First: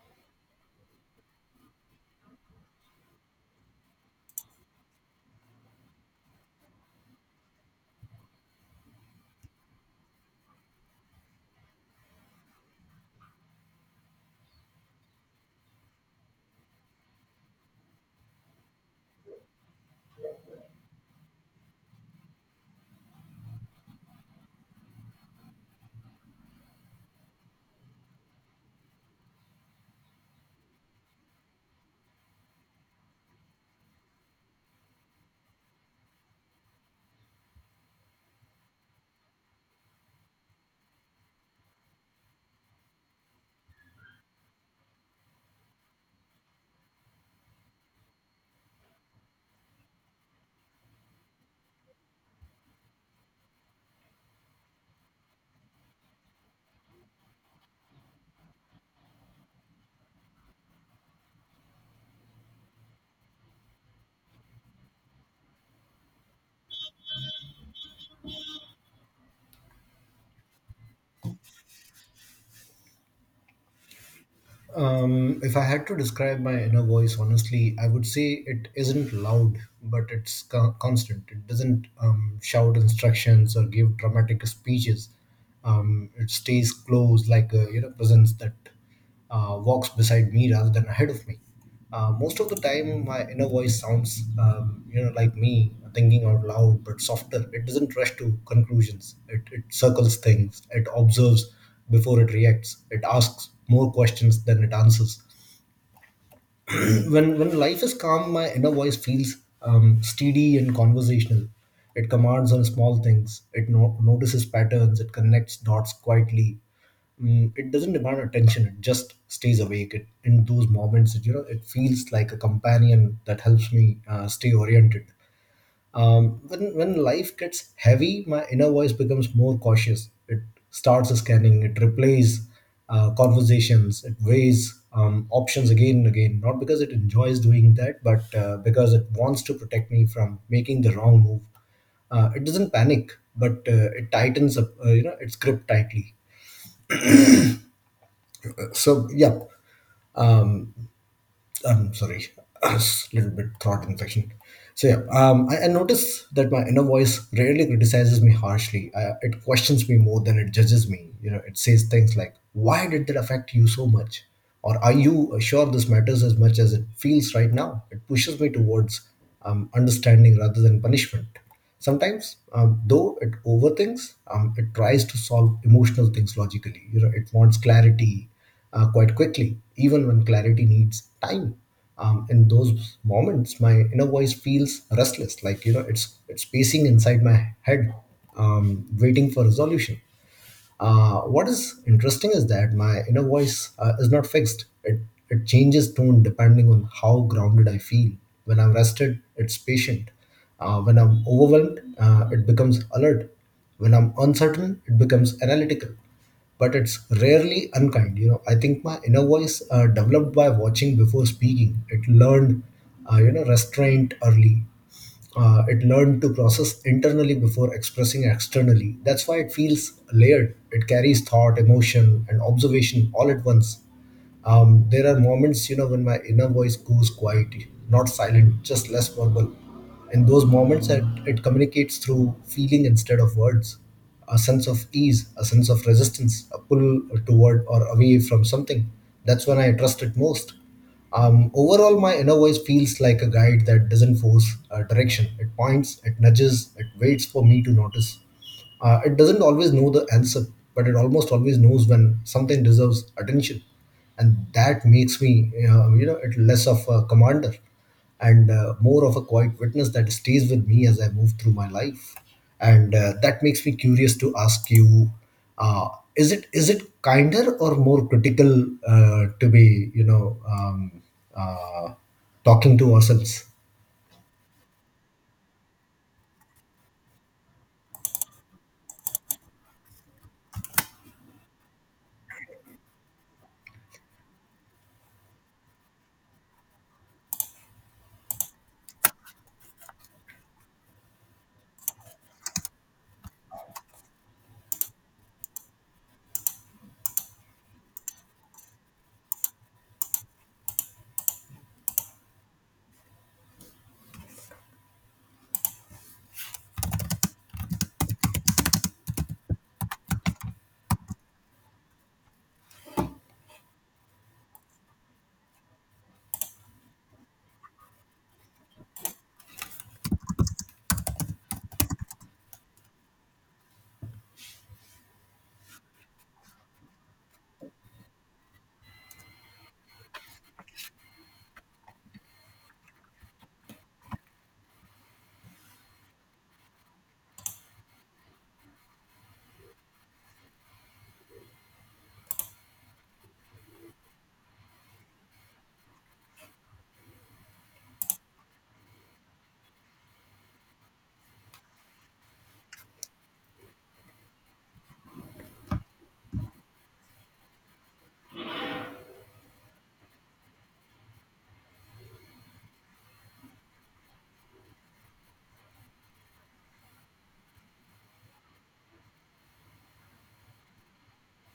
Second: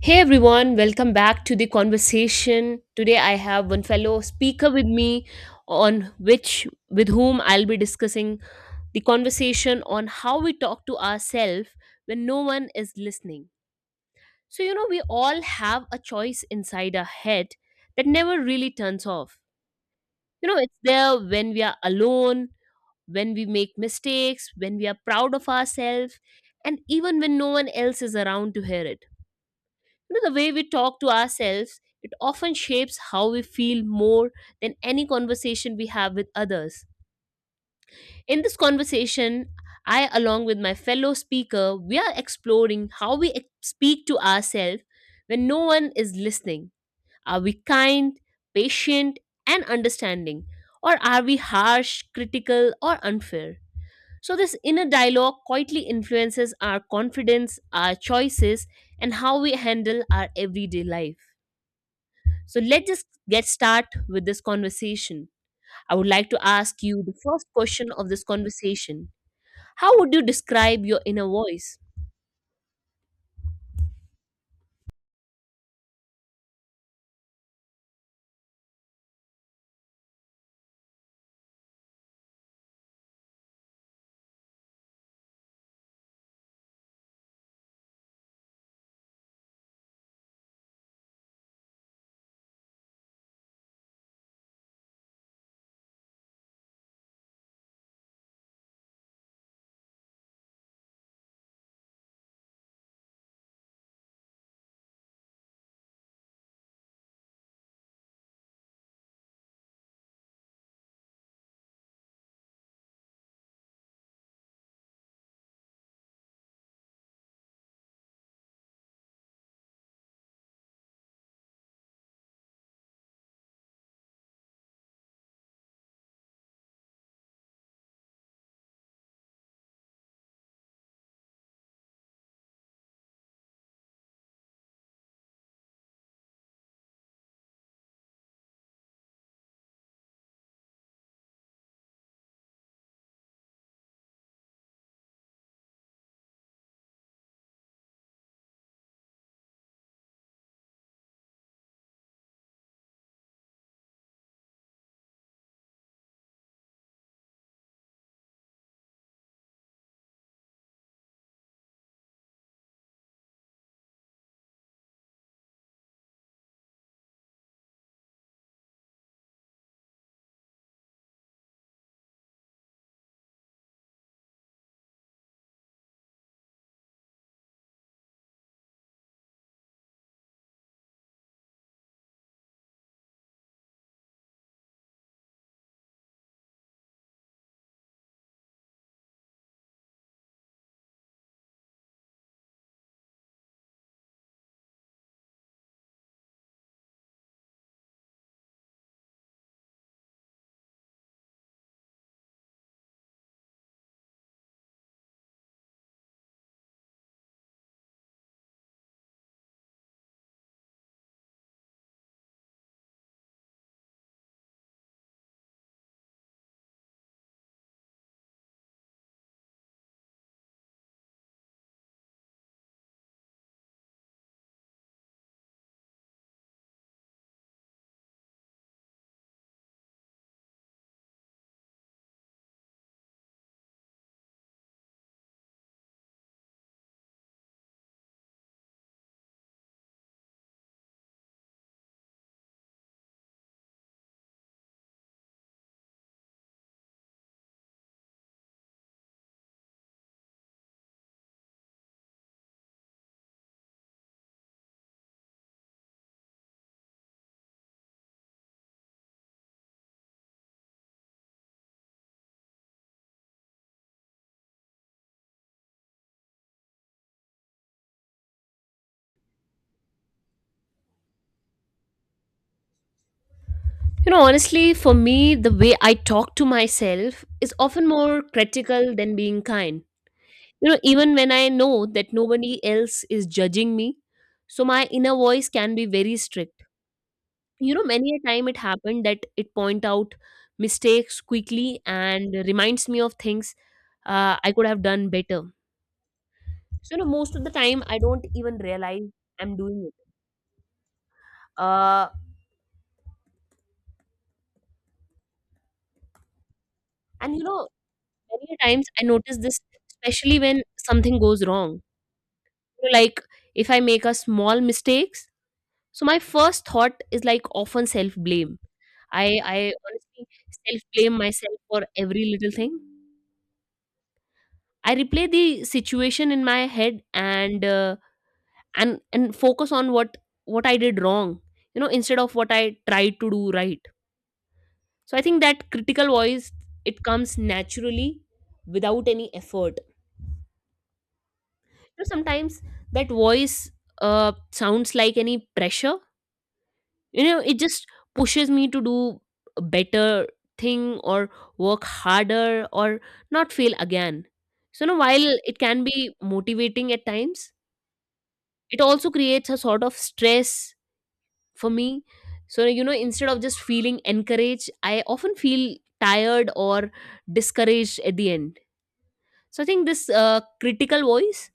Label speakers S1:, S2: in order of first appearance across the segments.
S1: Hey everyone, welcome back to the conversation. Today I have one fellow speaker with me on which with whom I'll be discussing the conversation on how we talk to ourselves when no one is listening. So you know we all have a choice inside our head that never really turns off. You know it's there when we are alone, when we make mistakes, when we are proud of ourselves, and even when no one else is around to hear it. You know, the way we talk to ourselves, it often shapes how we feel more than any conversation we have with others. In this conversation, I, along with my fellow speaker, we are exploring how we speak to ourselves when no one is listening. Are we kind, patient, and understanding? Or are we harsh, critical, or unfair? So, this inner dialogue quietly influences our confidence, our choices, and how we handle our everyday life. So let's just get start with this conversation. I would like to ask you the first question of this conversation. How would you describe your inner voice?
S2: If I had to describe my inner voice honestly, I would say it isn't loud, but it's constant. It doesn't shout instructions or give dramatic speeches. It stays close, like a presence that walks beside me rather than ahead of me. Most of the time, my inner voice sounds, like me thinking out loud, but softer. It doesn't rush to conclusions. It circles things. It observes before it reacts. It asks more questions than it answers. When life is calm, my inner voice feels steady and conversational. It commands on small things. It notices patterns. It connects dots quietly. It doesn't demand attention. It just stays awake. In those moments, it feels like a companion that helps me stay oriented. When life gets heavy, my inner voice becomes more cautious. It starts scanning. It replays conversations. It weighs options again and again. Not because it enjoys doing that, but because it wants to protect me from making the wrong move. It doesn't panic, but it tightens up. You know, its grip tightly. So yeah, I'm sorry, a little bit throat infection. So yeah, I notice that my inner voice rarely criticizes me harshly. It questions me more than it judges me. You know, it says things like, "Why did that affect you so much?" or "Are you sure this matters as much as it feels right now?" It pushes me towards understanding rather than punishment. Sometimes, though, it overthinks. It tries to solve emotional things logically. You know, it wants clarity quite quickly, even when clarity needs time. In those moments, my inner voice feels restless, like you know, it's pacing inside my head, waiting for resolution. What is interesting is that my inner voice is not fixed. It changes tone depending on how grounded I feel. When I'm rested, it's patient. When I'm overwhelmed, it becomes alert. When I'm uncertain, it becomes analytical. But it's rarely unkind. You know, I think my inner voice developed by watching before speaking. It learned, you know, restraint early. It learned to process internally before expressing externally. That's why it feels layered. It carries thought, emotion, and observation all at once. There are moments, you know, when my inner voice goes quiet, not silent, just less verbal. In those moments, it communicates through feeling instead of words. A sense of ease, a sense of resistance, a pull toward or away from something. That's when I trust it most. Overall, my inner voice feels like a guide that doesn't force direction. It points, it nudges, it waits for me to notice. It doesn't always know the answer, but it almost always knows when something deserves attention, and that makes me, you know, it less of a commander and more of a quiet witness that stays with me as I move through my life. And that makes me curious to ask you: uh, is it kinder or more critical to be uh, talking to ourselves?
S1: You know, honestly, for me, the way I talk to myself is often more critical than being kind. You know, even when I know that nobody else is judging me, so my inner voice can be very strict. You know, many a time it happened that it point out mistakes quickly and reminds me of things I could have done better. So, you know, most of the time I don't even realize I'm doing it. Uh, and you know, many times I notice this, especially when something goes wrong. You know, like if I make a small mistakes, so my first thought is like often self blame. I honestly self blame myself for every little thing. I replay the situation in my head and focus on what I did wrong. You know, instead of what I tried to do right. So I think that critical voice, it comes naturally without any effort. You know, sometimes that voice sounds like any pressure. You know, it just pushes me to do a better thing or work harder or not fail again. So you know, while it can be motivating at times, it also creates a sort of stress for me. So you know, instead of just feeling encouraged, I often feel tired or discouraged at the end. So I think this critical voice,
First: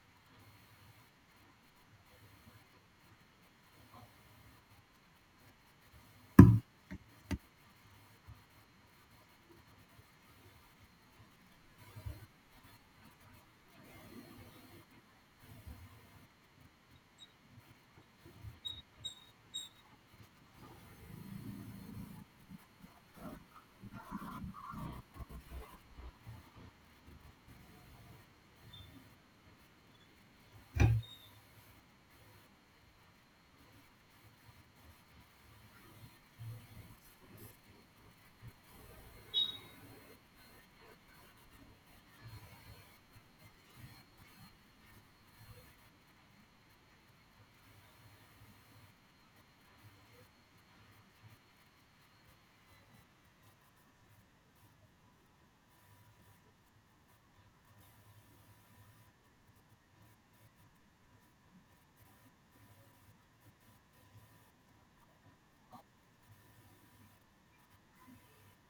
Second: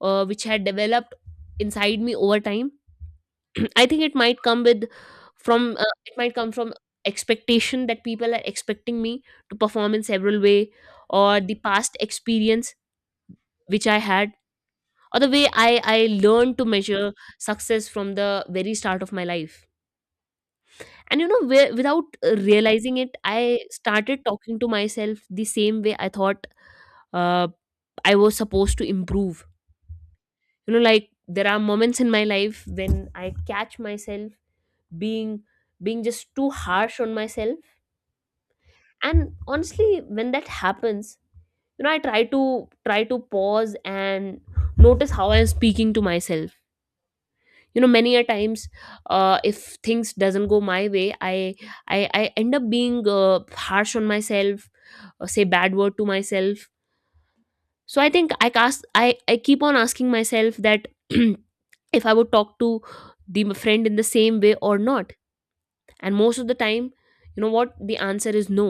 S1: which had developed inside me over time, I think it might come from expectation that people are expecting me to perform in several way, or the past experience which I had, or the way I learned to measure success from the very start of my life. And you know, without realizing it, I started talking to myself the same way I thought uh, I was supposed to improve. You know, like there are moments in my life when I catch myself being being just too harsh on myself. And honestly, when that happens, you know, I try to pause and notice how I'm speaking to myself. You know, many a times, if things doesn't go my way, I end up being harsh on myself, say bad word to myself. So I think I cast I keep on asking myself that if I would talk to the friend in the same way or not. And most of the time, you know what, the answer is no.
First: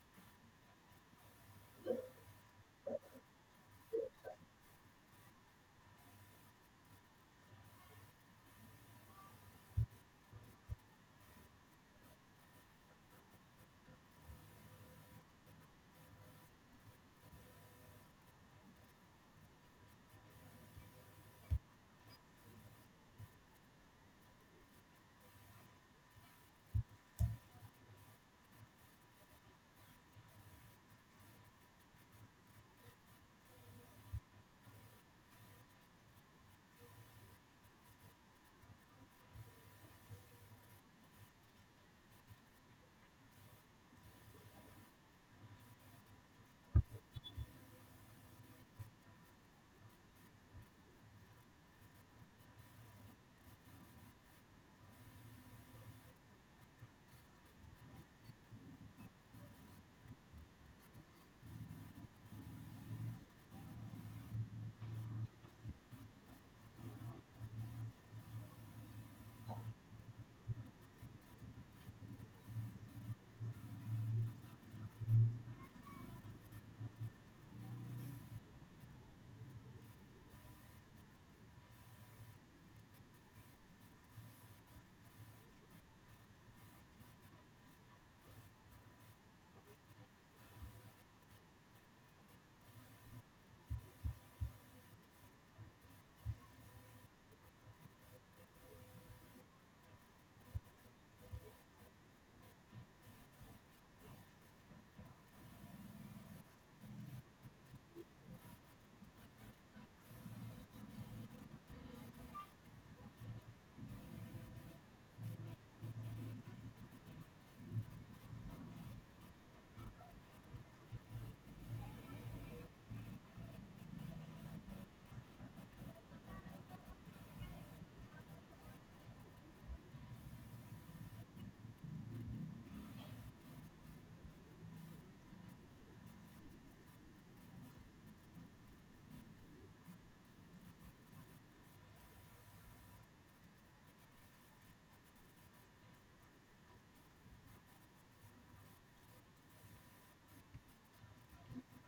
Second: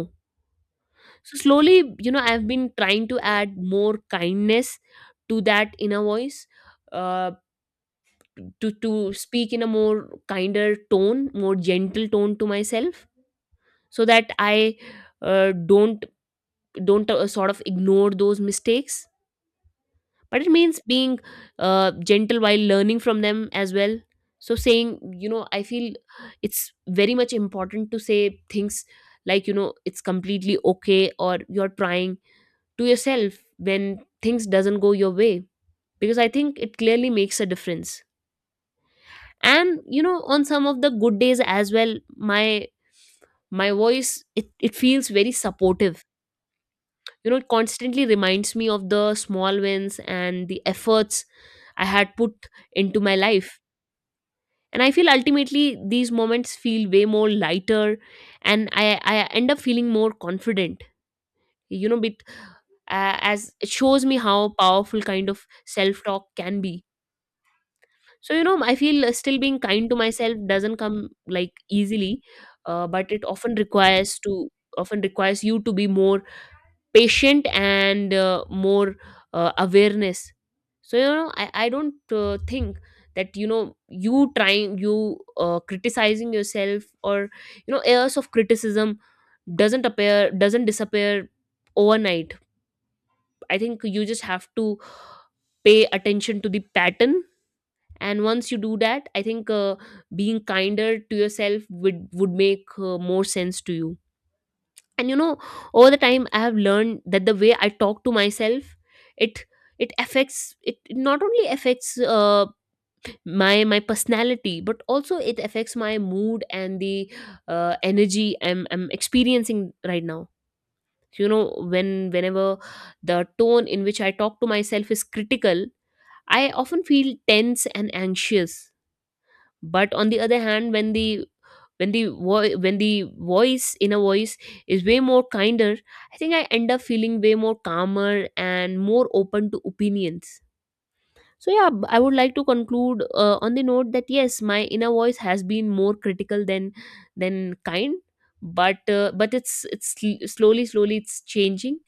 S1: So slowly, you know, I've been trying to add more kindness to that inner voice, uh, to speak in a more kinder tone, more gentle tone to myself, so that i uh, don't don't uh, sort of ignore those mistakes, but it means being gentle while learning from them as well. So saying, you know, I feel it's very much important to say things like, you know, it's completely okay or you're trying, to yourself when things doesn't go your way, because I think it clearly makes a difference. And you know, on some of the good days as well, my voice, it feels very supportive. You know, it constantly reminds me of the small wins and the efforts I had put into my life. And I feel ultimately these moments feel way more lighter, and I end up feeling more confident, you know, bit as it shows me how powerful kind of self talk can be. So you know, I feel still being kind to myself doesn't come like easily, but it often requires to often requires you to be more patient and more awareness. So you know, I don't think that, you know, you criticizing yourself, or you know, airs of criticism doesn't disappear overnight. I think you just have to pay attention to the pattern, and once you do that, I think being kinder to yourself would make more sense to you. And you know, over the time, I have learned that the way I talk to myself, it it not only affects my personality, but also it affects my mood and the energy I'm experiencing right now. You know, whenever the tone in which I talk to myself is critical, I often feel tense and anxious. But on the other hand, when the voice inner voice is way more kinder, I think I end up feeling way more calmer and more open to opinions. So yeah, I would like to conclude on the note that yes, my inner voice has been more critical than kind, but it's slowly it's changing.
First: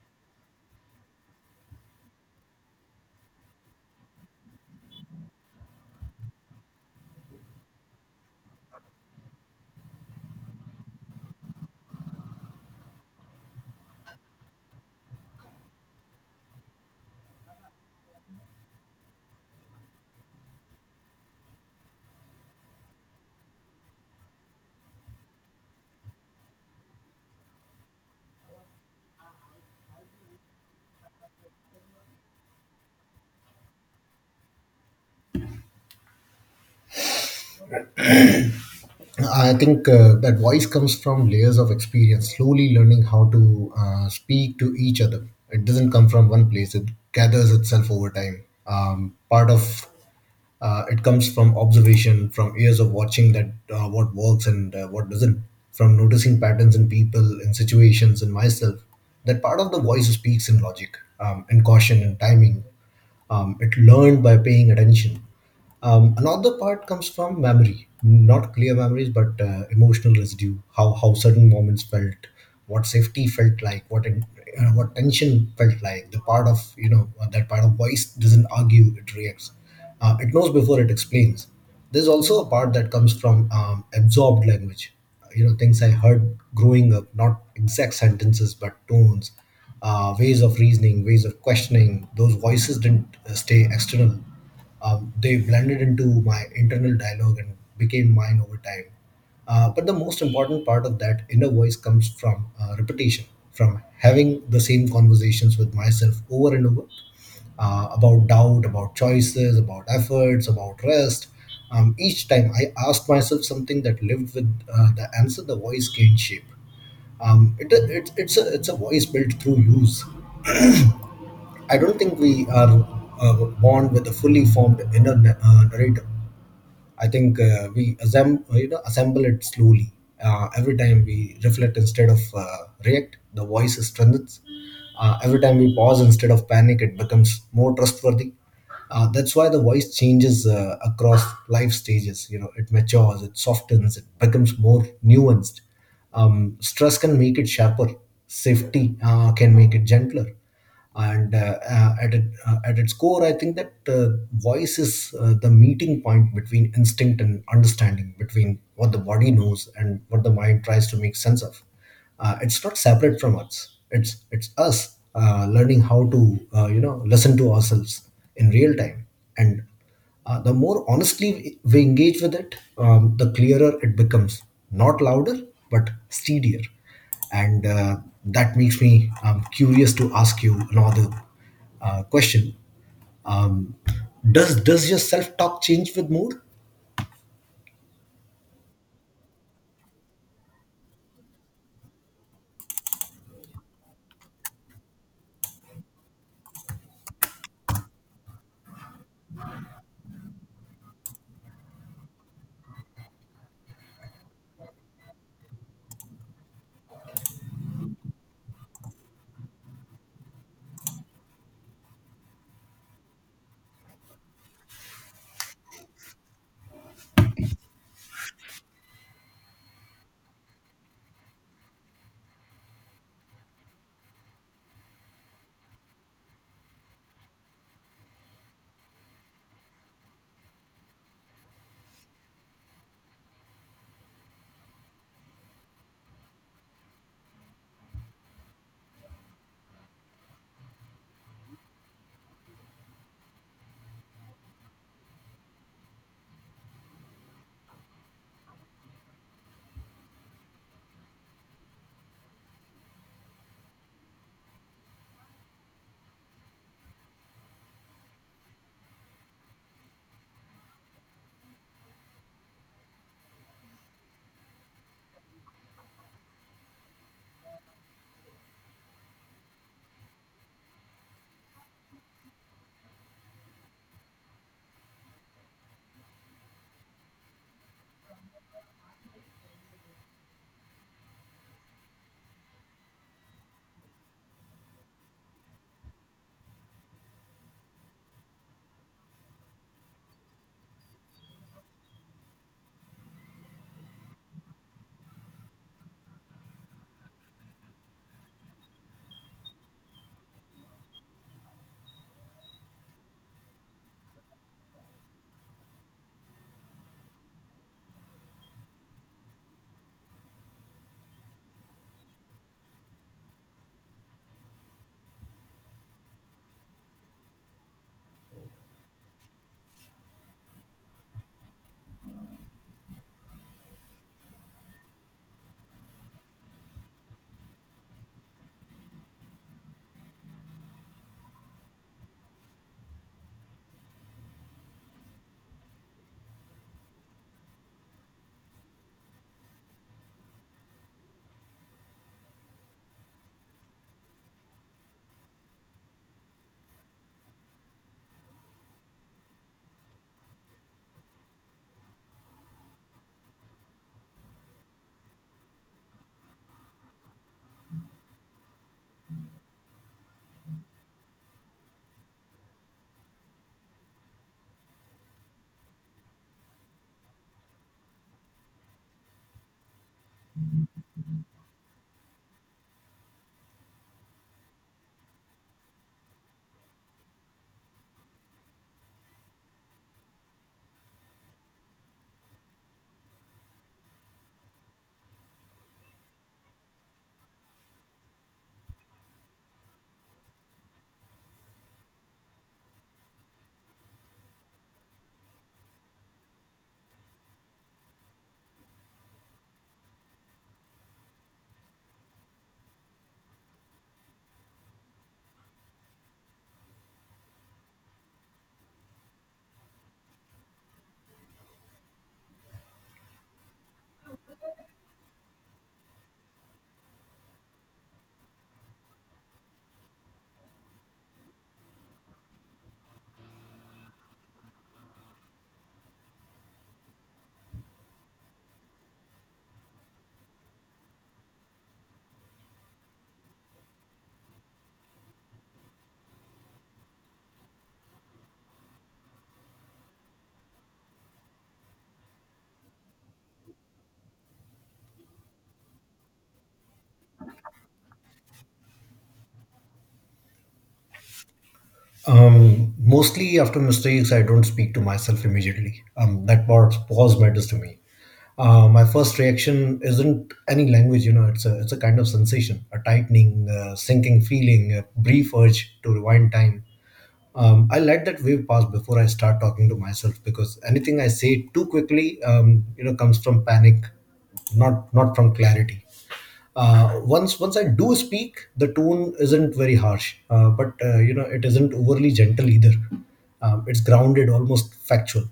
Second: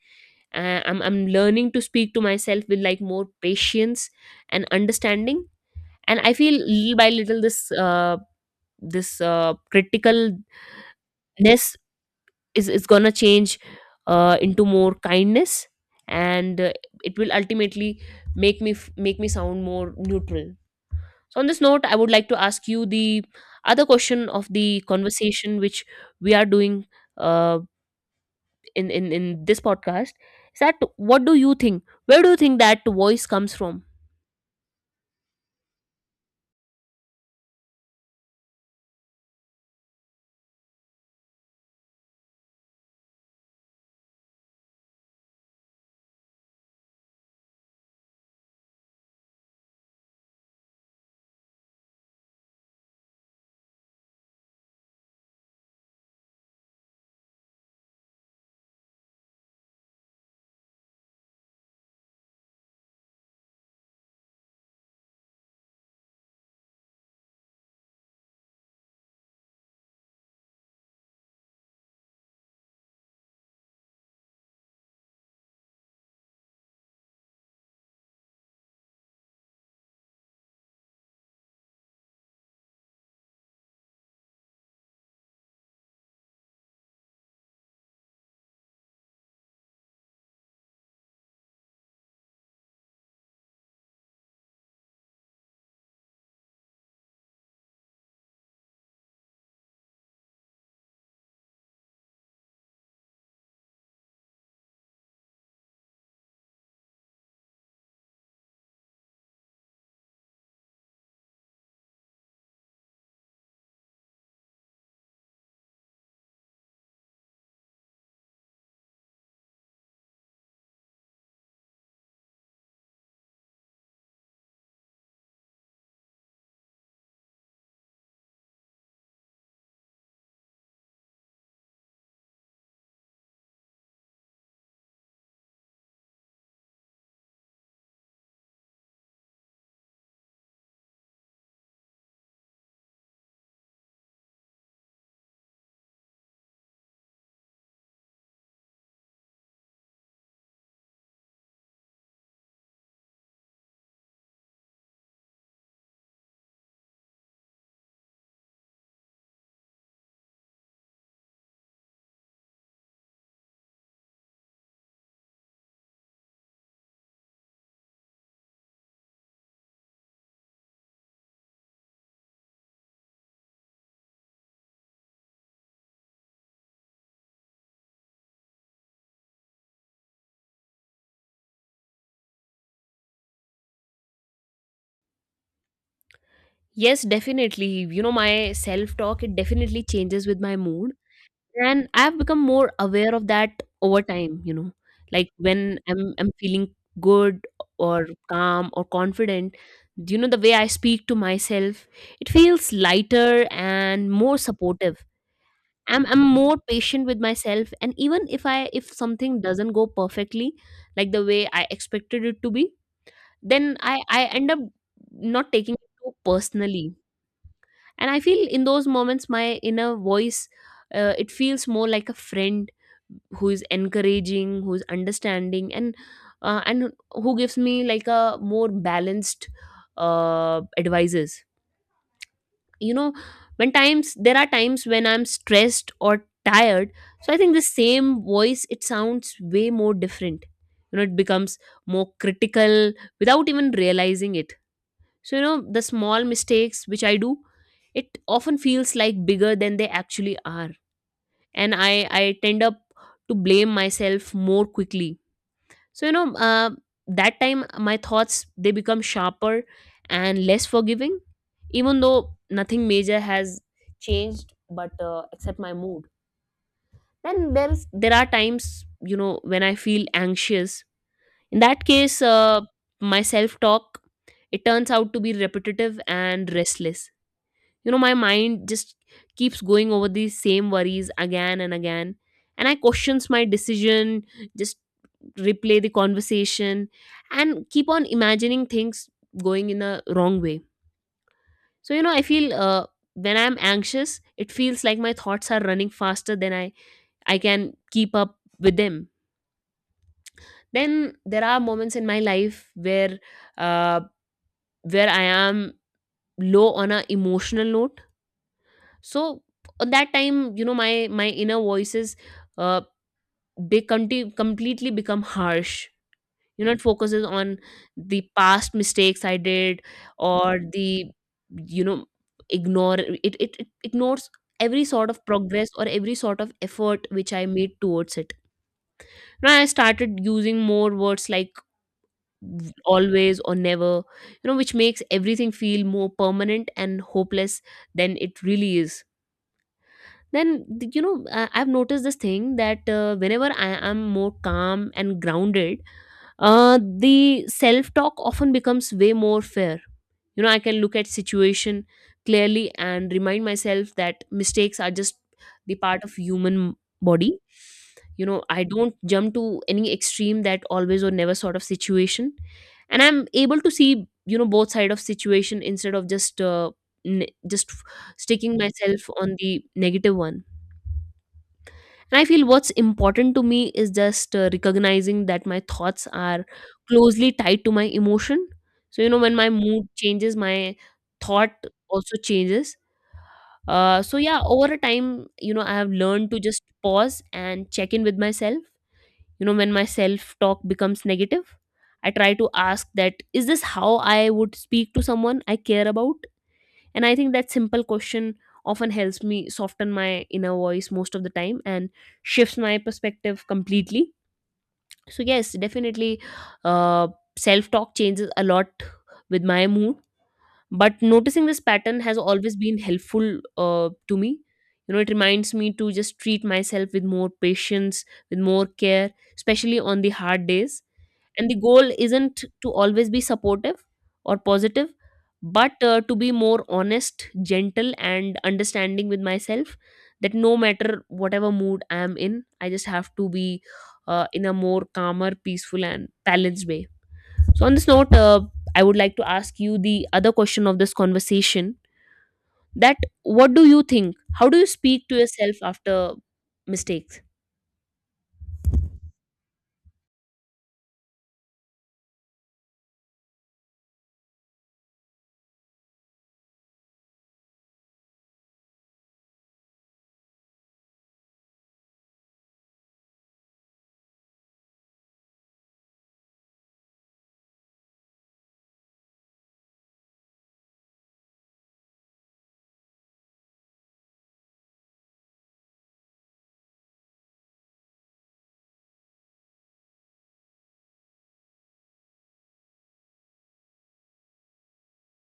S1: I'm learning to speak to myself with like more patience and understanding, and I feel little by little this criticalness is gonna change into more kindness. And it will ultimately make me sound more neutral. So on this note, I would like to ask you the other question of the conversation which we are doing, uh, in this podcast, is that what do you think where do you think that voice comes from?
S2: I think that voice comes from layers of experience, slowly learning how to speak to each other. It doesn't come from one place, it gathers itself over time. Part of it comes from observation, from years of watching that what works and what doesn't, from noticing patterns in people, in situations, in myself. That part of the voice speaks in logic, in caution, in timing, it learned by paying attention. Another part comes from memory, not clear memories, but emotional residue. How certain moments felt, what safety felt like, what tension felt like. The part of you know that part of voice doesn't argue; it reacts. It knows before it explains. There's also a part that comes from absorbed language, you know, things I heard growing up, not exact sentences but tones, ways of reasoning, ways of questioning. Those voices didn't stay external, they blended into my internal dialogue and became mine over time. But the most important part of that inner voice comes from repetition, from having the same conversations with myself over and over, about doubt, about choices, about efforts, about rest. Each time I asked myself something that lived with the answer, the voice gained shape. It's a voice built through use. I don't think we are born with a fully formed inner narrator. I think we assemble, you know, assemble it slowly. Every time we reflect instead of react, the voice strengthens. Every time we pause instead of panic, it becomes more trustworthy. That's why the voice changes across life stages. You know, it matures, it softens, it becomes more nuanced. Stress can make it sharper. Safety can make it gentler, and at its core I think that voice is the meeting point between instinct and understanding, between what the body knows and what the mind tries to make sense of. It's not separate from us, it's us learning how to you know listen to ourselves in real time, and the more honestly we engage with it, the clearer it becomes. Not louder, but steadier. And that makes me curious to ask you another question. Um, does your self talk change with mood?
S1: Yes, definitely. You know, my self talk, it definitely changes with my mood. And I've become more aware of that over time, you know. Like when I'm feeling good or calm or confident, you know, the way I speak to myself, it feels lighter and more supportive. I'm more patient with myself, and even if something doesn't go perfectly, like the way I expected it to be, then I end up not taking it too personally. And I feel in those moments my inner voice, it feels more like a friend who is encouraging, who is understanding, and and who gives me like a more balanced advices. You know, when times there are times when I'm stressed or tired, so I think the same voice, it sounds way more different. You know, it becomes more critical without even realizing it. So, you know, the small mistakes which I do, it often feels like bigger than they actually are. And I tend up to blame myself more quickly. So, you know, that time my thoughts, they become sharper and less forgiving, even though nothing major has changed, but except my mood. Then there are times, you know, when I feel anxious. In that case, my self-talk, it turns out to be repetitive and restless. You know, my mind just keeps going over these same worries again and again. And I questions my decision, just replay the conversation, and keep on imagining things going in a wrong way. So, you know, I feel when I'm anxious, it feels like my thoughts are running faster than I can keep up with them. Then there are moments in my life uh, where I am low on a emotional note. So at that time, you know, my inner voices, uh they completely become harsh. You know, it focuses on the past mistakes I did, or the, you know, ignore it, it it ignores every sort of progress or every sort of effort which I made towards it. Now I started using more words like always or never, you know, which makes everything feel more permanent and hopeless than it really is. Then you know, I've noticed this thing that whenever I am more calm and grounded, uh, the self talk often becomes way more fair. You know, I can look at situation clearly and remind myself that mistakes are just the part of human body. I don't jump to any extreme, that always or never sort of situation. And I'm able to see both side of situation instead of just sticking myself on the negative one. And I feel what's important to me is just recognizing that my thoughts are closely tied to my emotion. So, when my mood changes, my thought also changes. So, yeah, over a time, I have learned to just pause and check in with myself. You know, when my self talk becomes negative, I try to ask that, is this how I would speak to someone I care about? And I think that simple question often helps me soften my inner voice most of the time and shifts my perspective completely. So, yes, definitely, uh, self talk changes a lot with my mood. But noticing this pattern has always been helpful to me. You know, it reminds me to just treat myself with more patience, with more care, especially on the hard days, and the goal isn't to always be supportive or positive, but to be more honest, gentle and understanding with myself, that no matter whatever mood I am in, I just have to be in a more calmer, peaceful and balanced way. So on this note, I would like to ask you the other question of this conversation, that what do you think, how do you speak to yourself after mistakes?
S2: Mostly after mistakes, I don't speak to myself immediately. That part pause matters to me. My first reaction isn't any language, you know. It's a kind of sensation, a tightening, sinking feeling, a brief urge to rewind time. I let that wave pass before I start talking to myself, because anything I say too quickly, you know, comes from panic, not from clarity. Once I do speak, the tone isn't very harsh, but you know, it isn't overly gentle either. It's grounded, almost factual.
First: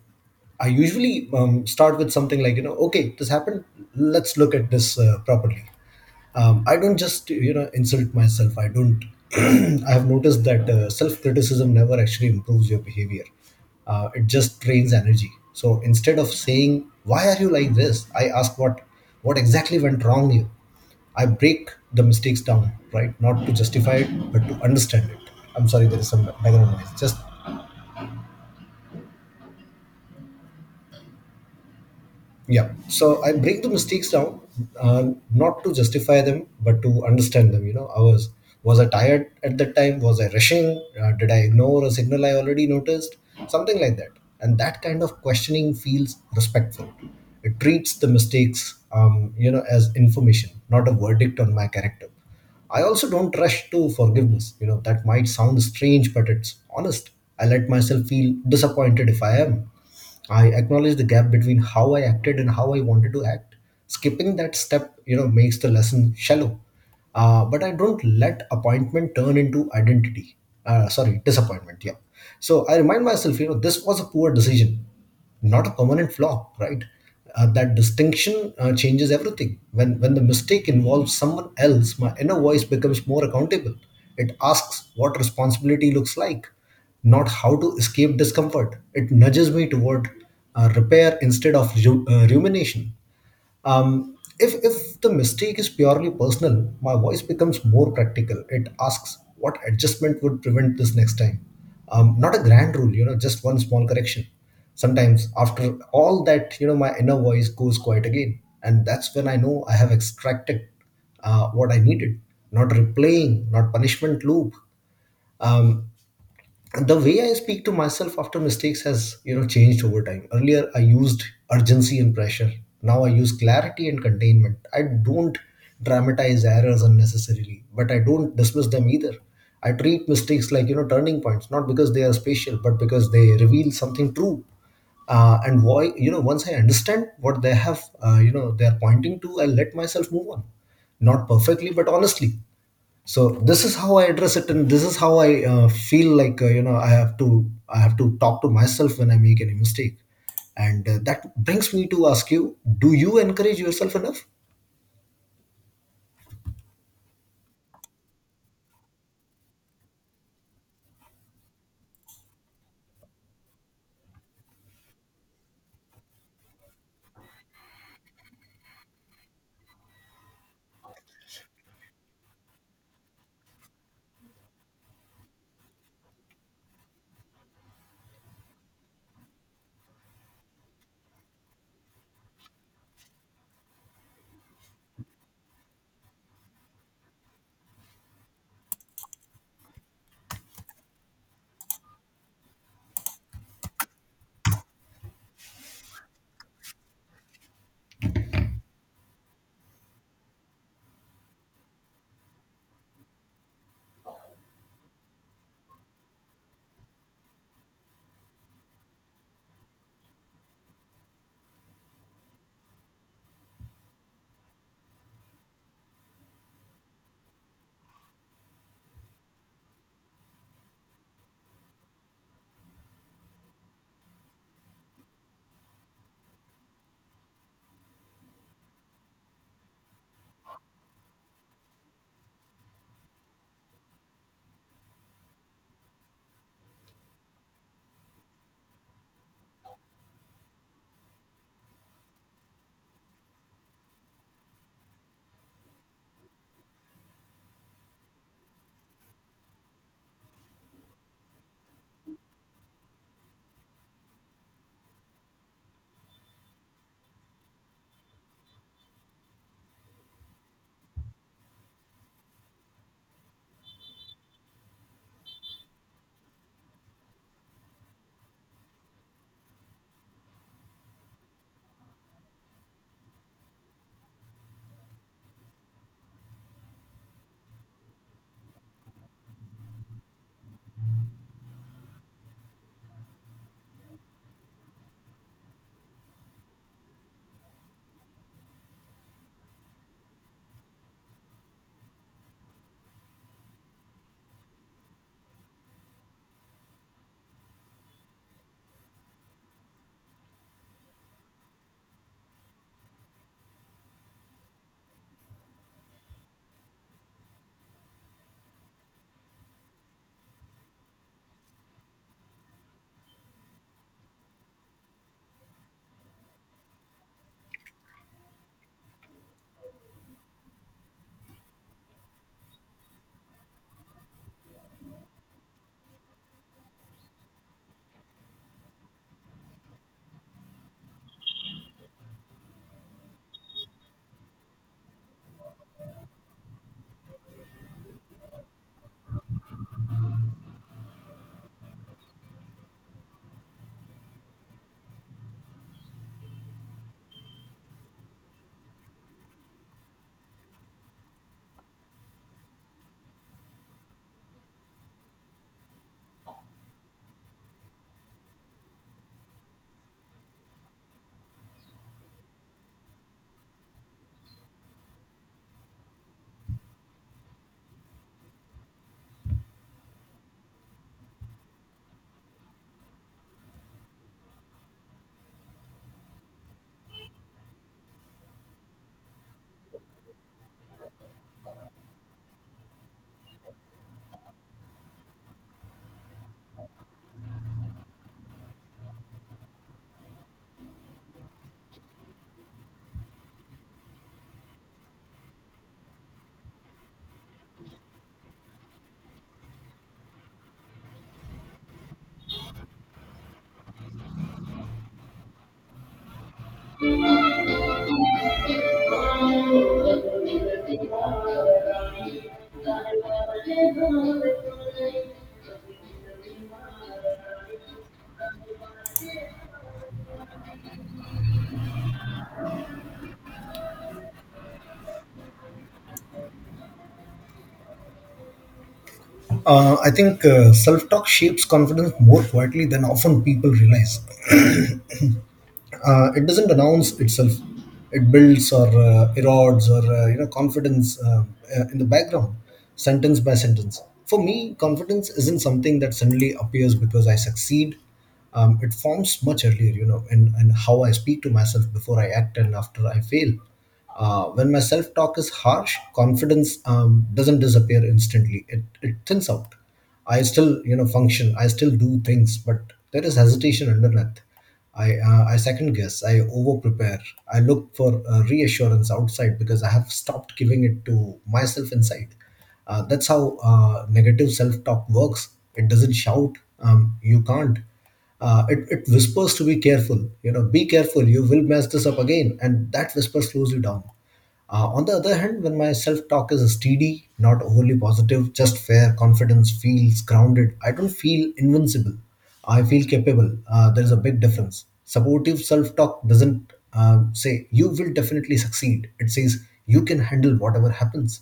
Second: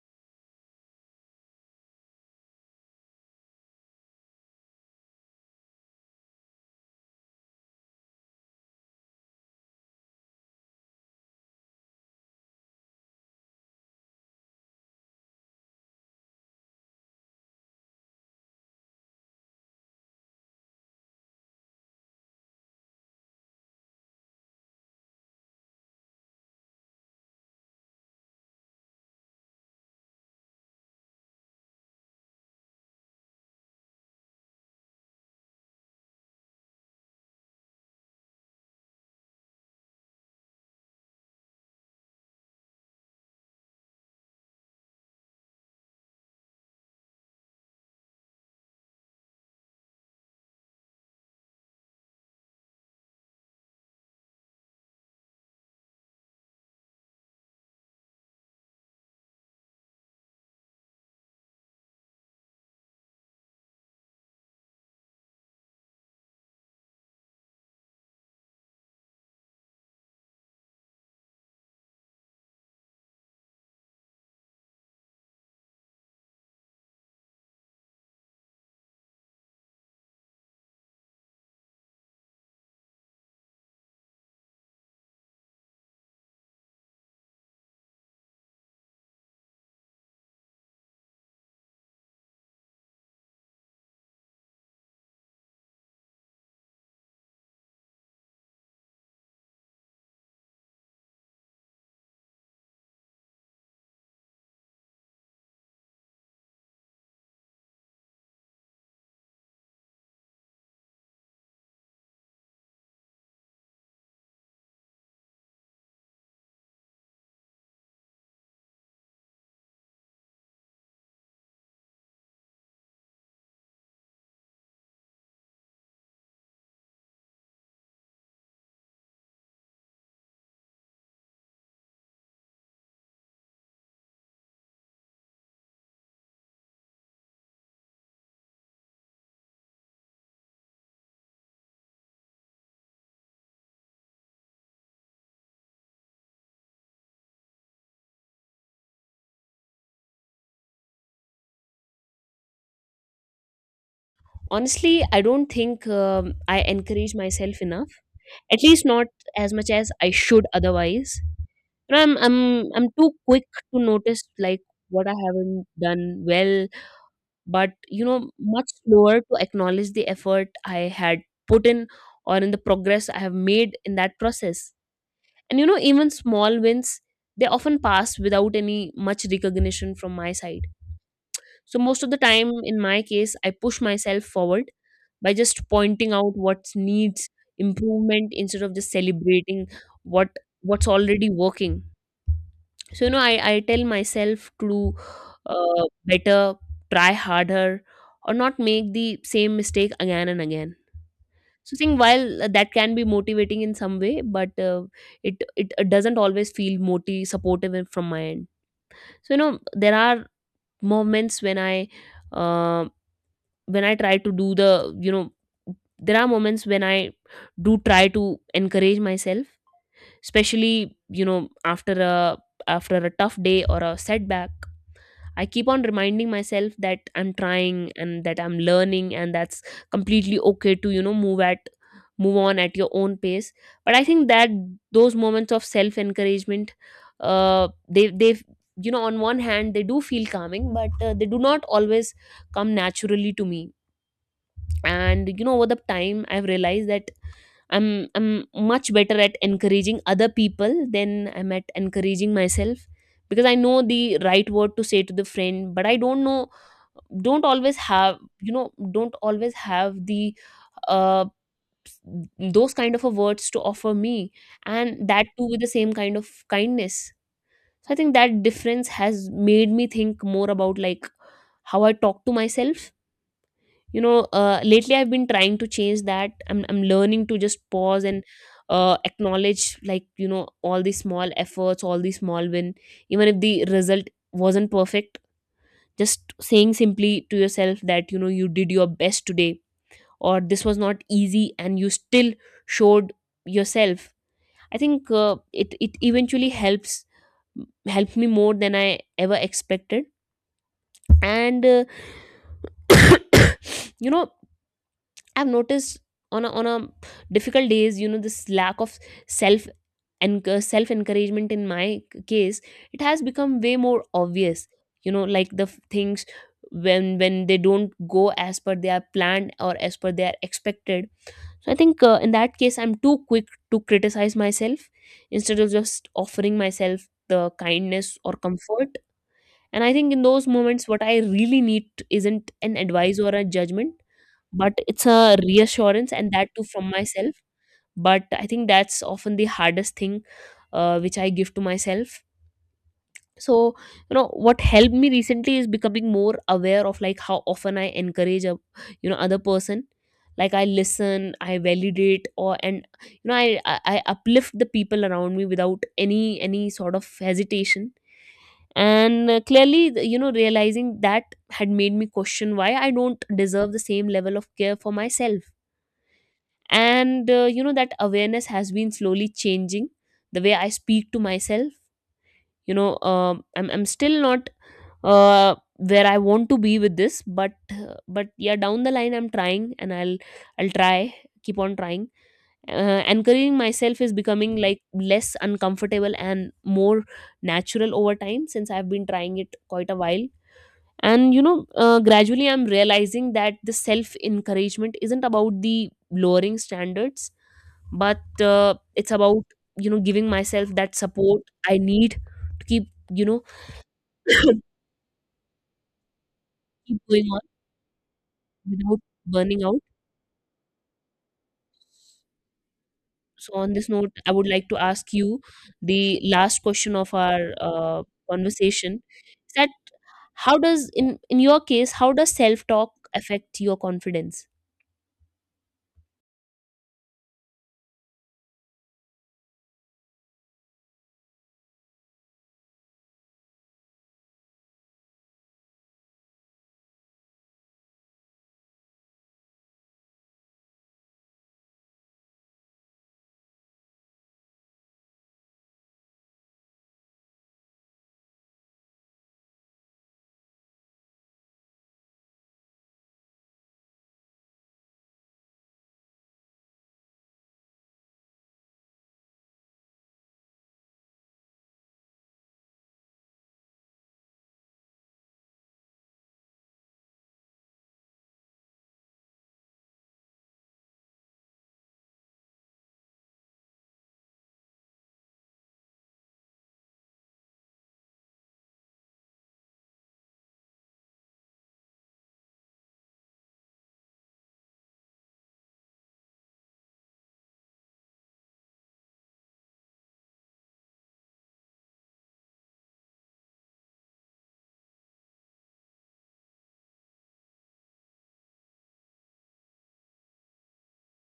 S2: I usually start with something like, you know, okay, this happened. Let's look at this properly. I don't just you know insult myself. I don't. I have noticed that self-criticism never actually improves your behavior. It just drains energy. So instead of saying why are you like this, I ask what exactly went wrong here. I break the mistakes down, right, not to justify it but to understand it. I'm sorry, there is some background noise, just Yeah. So I break the mistakes down, not to justify them, but to understand them. You know, I was I tired at that time? Was I rushing? Did I ignore a signal I already noticed? Something like that. And that kind of questioning feels respectful. It treats the mistakes, you know, as information, not a verdict on my character. I also don't rush to forgiveness. You know, that might sound strange, but it's honest. I let myself feel disappointed if I am. I acknowledge the gap between how I acted and how I wanted to act. Skipping that step, you know, makes the lesson shallow. But I don't let appointment turn into identity. Sorry, disappointment. Yeah. So I remind myself, you know, this was a poor decision, not a permanent flaw, right? That distinction changes everything. When the mistake involves someone else, my inner voice becomes more accountable. It asks what responsibility looks like, not how to escape discomfort. It nudges me toward repair instead of rumination. If the mistake is purely personal, my voice becomes more practical. It asks what adjustment would prevent this next time. Not a grand rule, you know, just one small correction. Sometimes after all that, you know, my inner voice goes quiet again. And that's when I know I have extracted what I needed. Not replaying, not punishment loop. Um, the way I speak to myself after mistakes has, you know, changed over time. Earlier I used urgency and pressure, now I use clarity and containment. I don't dramatize errors unnecessarily, but I don't dismiss them either. I treat mistakes like, you know, turning points, not because they are special but because they reveal something true. And why, you know, once I understand what they have, you know, they are pointing to, I let myself move on. Not perfectly, but honestly. So this is how I address it, and this is how I, feel like, you know, I have to talk to myself when I make any mistake. And that brings me to ask you, do you encourage yourself enough?
S1: Honestly, I don't think, I encourage myself enough. At least not as much as I should otherwise. You know, I'm too quick to notice, like, what I haven't done well, but much slower to acknowledge the effort I had put in, or in the progress I have made in that process. And even small wins, they often pass without any much recognition from my side. So most of the time in my case, I push myself forward by just pointing out what needs improvement instead of just celebrating what what's already working. So I tell myself to do better, try harder, or not make the same mistake again and again. So I think, while that can be motivating in some way, but it doesn't always feel moti supportive from my end. So there are moments when I, uh when I try to do the, there are moments when I do try to encourage myself, especially, after a tough day or a setback. I keep on reminding myself that I'm trying and that I'm learning, and that's completely okay to, move on at your own pace. But I think that those moments of self encouragement, they on one hand they do feel calming, but they do not always come naturally to me. And over the time, I've realized that I'm much better at encouraging other people than I'm at encouraging myself, because I know the right word to say to the friend, but I don't know, don't always have you know don't always have the uh those kind of a words to offer me, and that too with the same kind of kindness. So I think that difference has made me think more about, like, how I talk to myself. Lately I've been trying to change that. I'm learning to just pause and acknowledge, like, all these small efforts, all these small win, even if the result wasn't perfect. Just saying simply to yourself that, you did your best today, or this was not easy and you still showed yourself. I think it eventually helps helped me more than I ever expected. And you know I've noticed, on a difficult days, this lack of self and self encouragement in my case, it has become way more obvious. You know, like the things, when they don't go as per they are planned or as per they are expected. So I think in that case, I'm too quick to criticize myself instead of just offering myself the kindness or comfort. And I think in those moments, what I really need isn't an advice or a judgment, but it's a reassurance, and that too from myself. But I think that's often the hardest thing which I give to myself. So what helped me recently is becoming more aware of, like, how often I encourage a, other person. Like, I listen, I validate, or and I uplift the people around me without any sort of hesitation. And clearly, realizing that had made me question why I don't deserve the same level of care for myself. And that awareness has been slowly changing the way I speak to myself. I'm still not where I want to be with this, but but yeah, down the line, I'm trying, and I'll try, keep on trying. Anchoring myself is becoming, like, less uncomfortable and more natural over time, since I've been trying it quite a while. And gradually I'm realizing that the self encouragement isn't about the lowering standards, but it's about, giving myself that support I need to keep, you know keep going on, without burning out. So on this note, I would like to ask you the last question of our conversation, is that, how does in your case, how does self talk affect your confidence?
S2: I think, self-talk shapes confidence more quietly than often people realize. It doesn't announce itself. It builds or erodes, or you know, confidence, in the background, sentence by sentence. For me, confidence isn't something that suddenly appears because I succeed. It forms much earlier, you know, in how I speak to myself before I act and after I fail. When my self talk is harsh, confidence, doesn't disappear instantly. It thins out. I still, you know, function. I still do things, but there is hesitation underneath. I second guess. I over prepare. I look for reassurance outside because I have stopped giving it to myself inside. That's how negative self talk works. It doesn't shout. You can't. It whispers to be careful. You know, be careful. You will mess this up again, and that whisper slows you down. On the other hand, when my self talk is steady, not overly positive, just fair, confidence feels grounded. I don't feel invincible. I feel capable. There is a big difference. Supportive self talk doesn't, say, you will definitely succeed. It says, you can handle whatever happens.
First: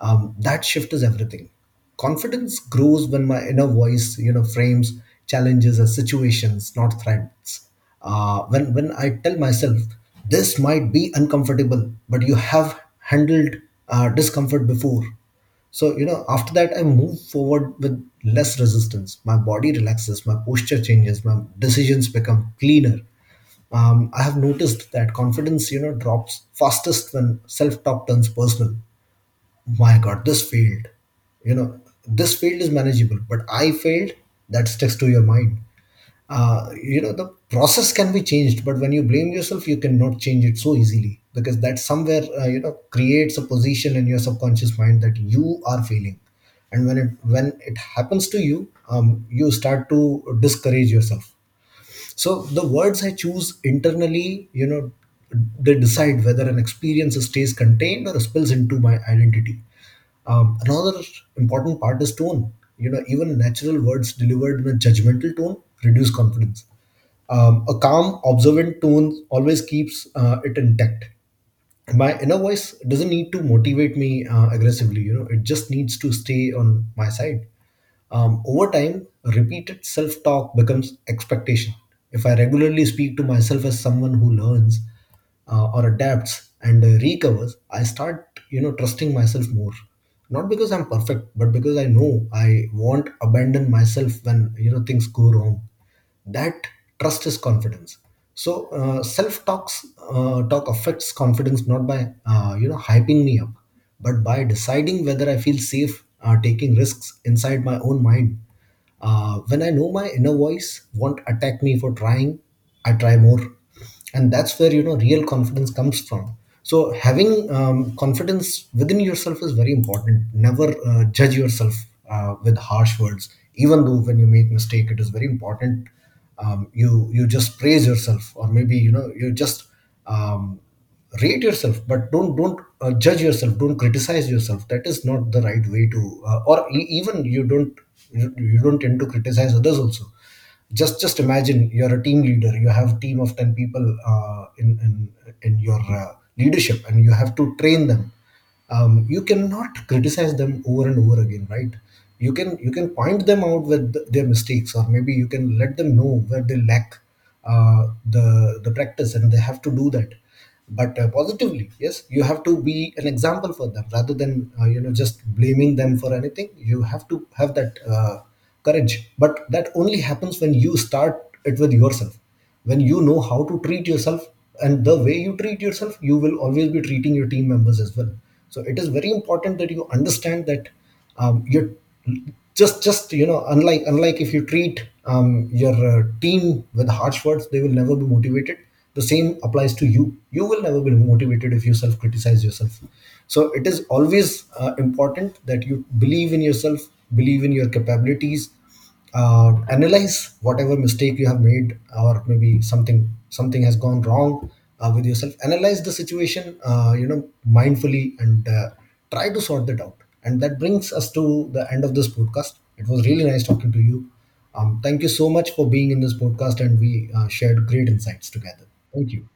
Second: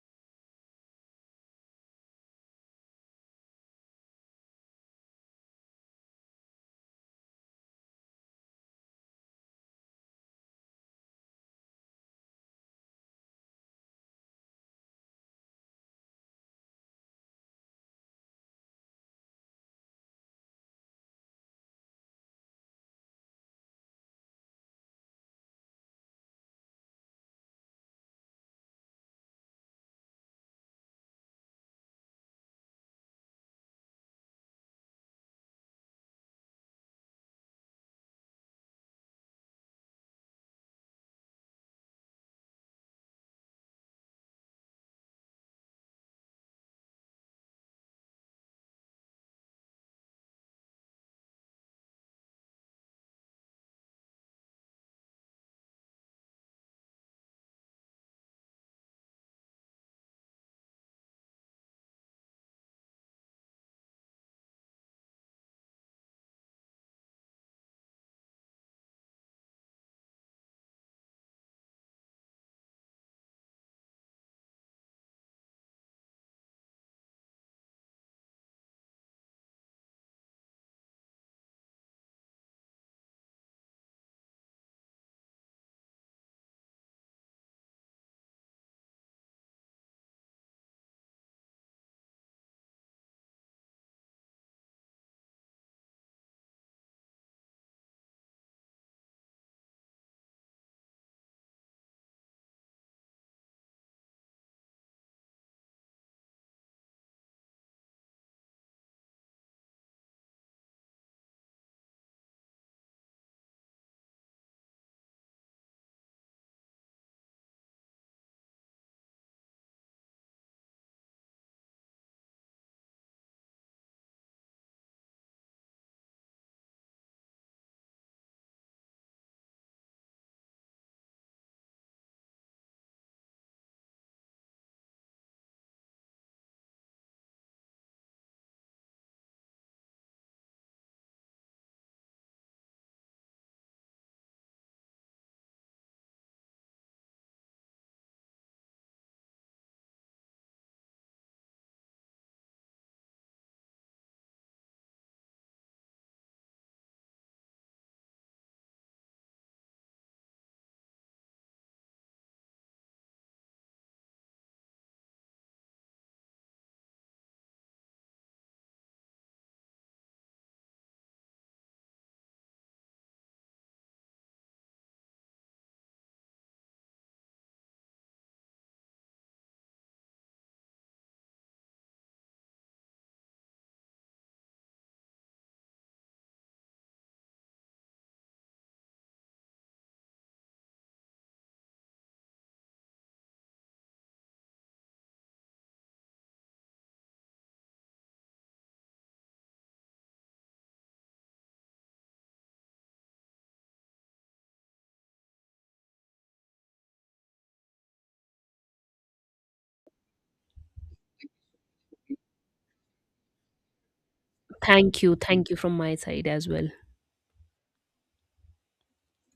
S2: That shift is everything. Confidence grows when my inner voice, you know, frames challenges as situations, not threats. When I tell myself this might be uncomfortable, but you have handled discomfort before. So, you know, after that, I move forward with less resistance. My body relaxes, my posture changes, my decisions become cleaner. I have noticed that confidence, you know, drops fastest when self talk turns personal. My God, this failed. You know, this field is manageable but I failed. That sticks to your mind. You know, the process can be changed, but when you blame yourself you cannot change it so easily, because that somewhere, you know, creates a position in your subconscious mind that you are failing. And when it happens to you, you start to discourage yourself. So the words I choose internally, you know, they decide whether an experience stays contained or spills into my identity. Another important part is tone. You know, even natural words delivered in a judgmental tone reduce confidence. A calm observant tone always keeps, it intact. My inner voice doesn't need to motivate me aggressively, you know, it just needs to stay on my side. Over time, repeated self-talk becomes expectation. If I regularly speak to myself as someone who learns, or adapts and recovers, I start, you know, trusting myself more. Not because I'm perfect, but because I know I won't abandon myself when, you know, things go wrong. That trust is confidence. So, self talks talk affects confidence not by, you know, hyping me up, but by deciding whether I feel safe, taking risks inside my own mind. When I know my inner voice won't attack me for trying, I try more. And that's where, you know, real confidence comes from. So having, confidence within yourself is very important. Never judge yourself with harsh words. Even though when you make mistake, it is very important, you, you just praise yourself, or maybe, you know, you just, um, rate yourself, but don't judge yourself. Don't criticize yourself. That is not the right way to, even you don't, you don't tend to criticize others also. Just imagine you're a team leader. You have a team of 10 people, uh, in, in in your, leadership, and you have to train them. You cannot criticize them over and over again, right? You can point them out with their mistakes, or maybe you can let them know where they lack uh, the the practice, and they have to do that. But positively, yes, you have to be an example for them rather than, you know, just blaming them for anything. You have to have that courage, but that only happens when you start it with yourself. When you know how to treat yourself, and the way you treat yourself, you will always be treating your team members as well. So it is very important that you understand that. You just you know, unlike, if you treat, your team with harsh words, they will never be motivated. The same applies to you. You will never be motivated if you self criticize yourself. So it is always important that you believe in yourself, believe in your capabilities. Analyze whatever mistake you have made, or maybe something has gone wrong, with yourself. Analyze the situation you know, mindfully, and try to sort that out. And that brings us to the end of this podcast. It was really nice talking to you. Thank
S1: Thank
S2: you
S1: you.
S2: so much
S1: Thank you
S2: for
S1: from
S2: being
S1: my
S2: in this
S1: side as
S2: podcast,
S1: well.
S2: and we shared great insights together. Thank you.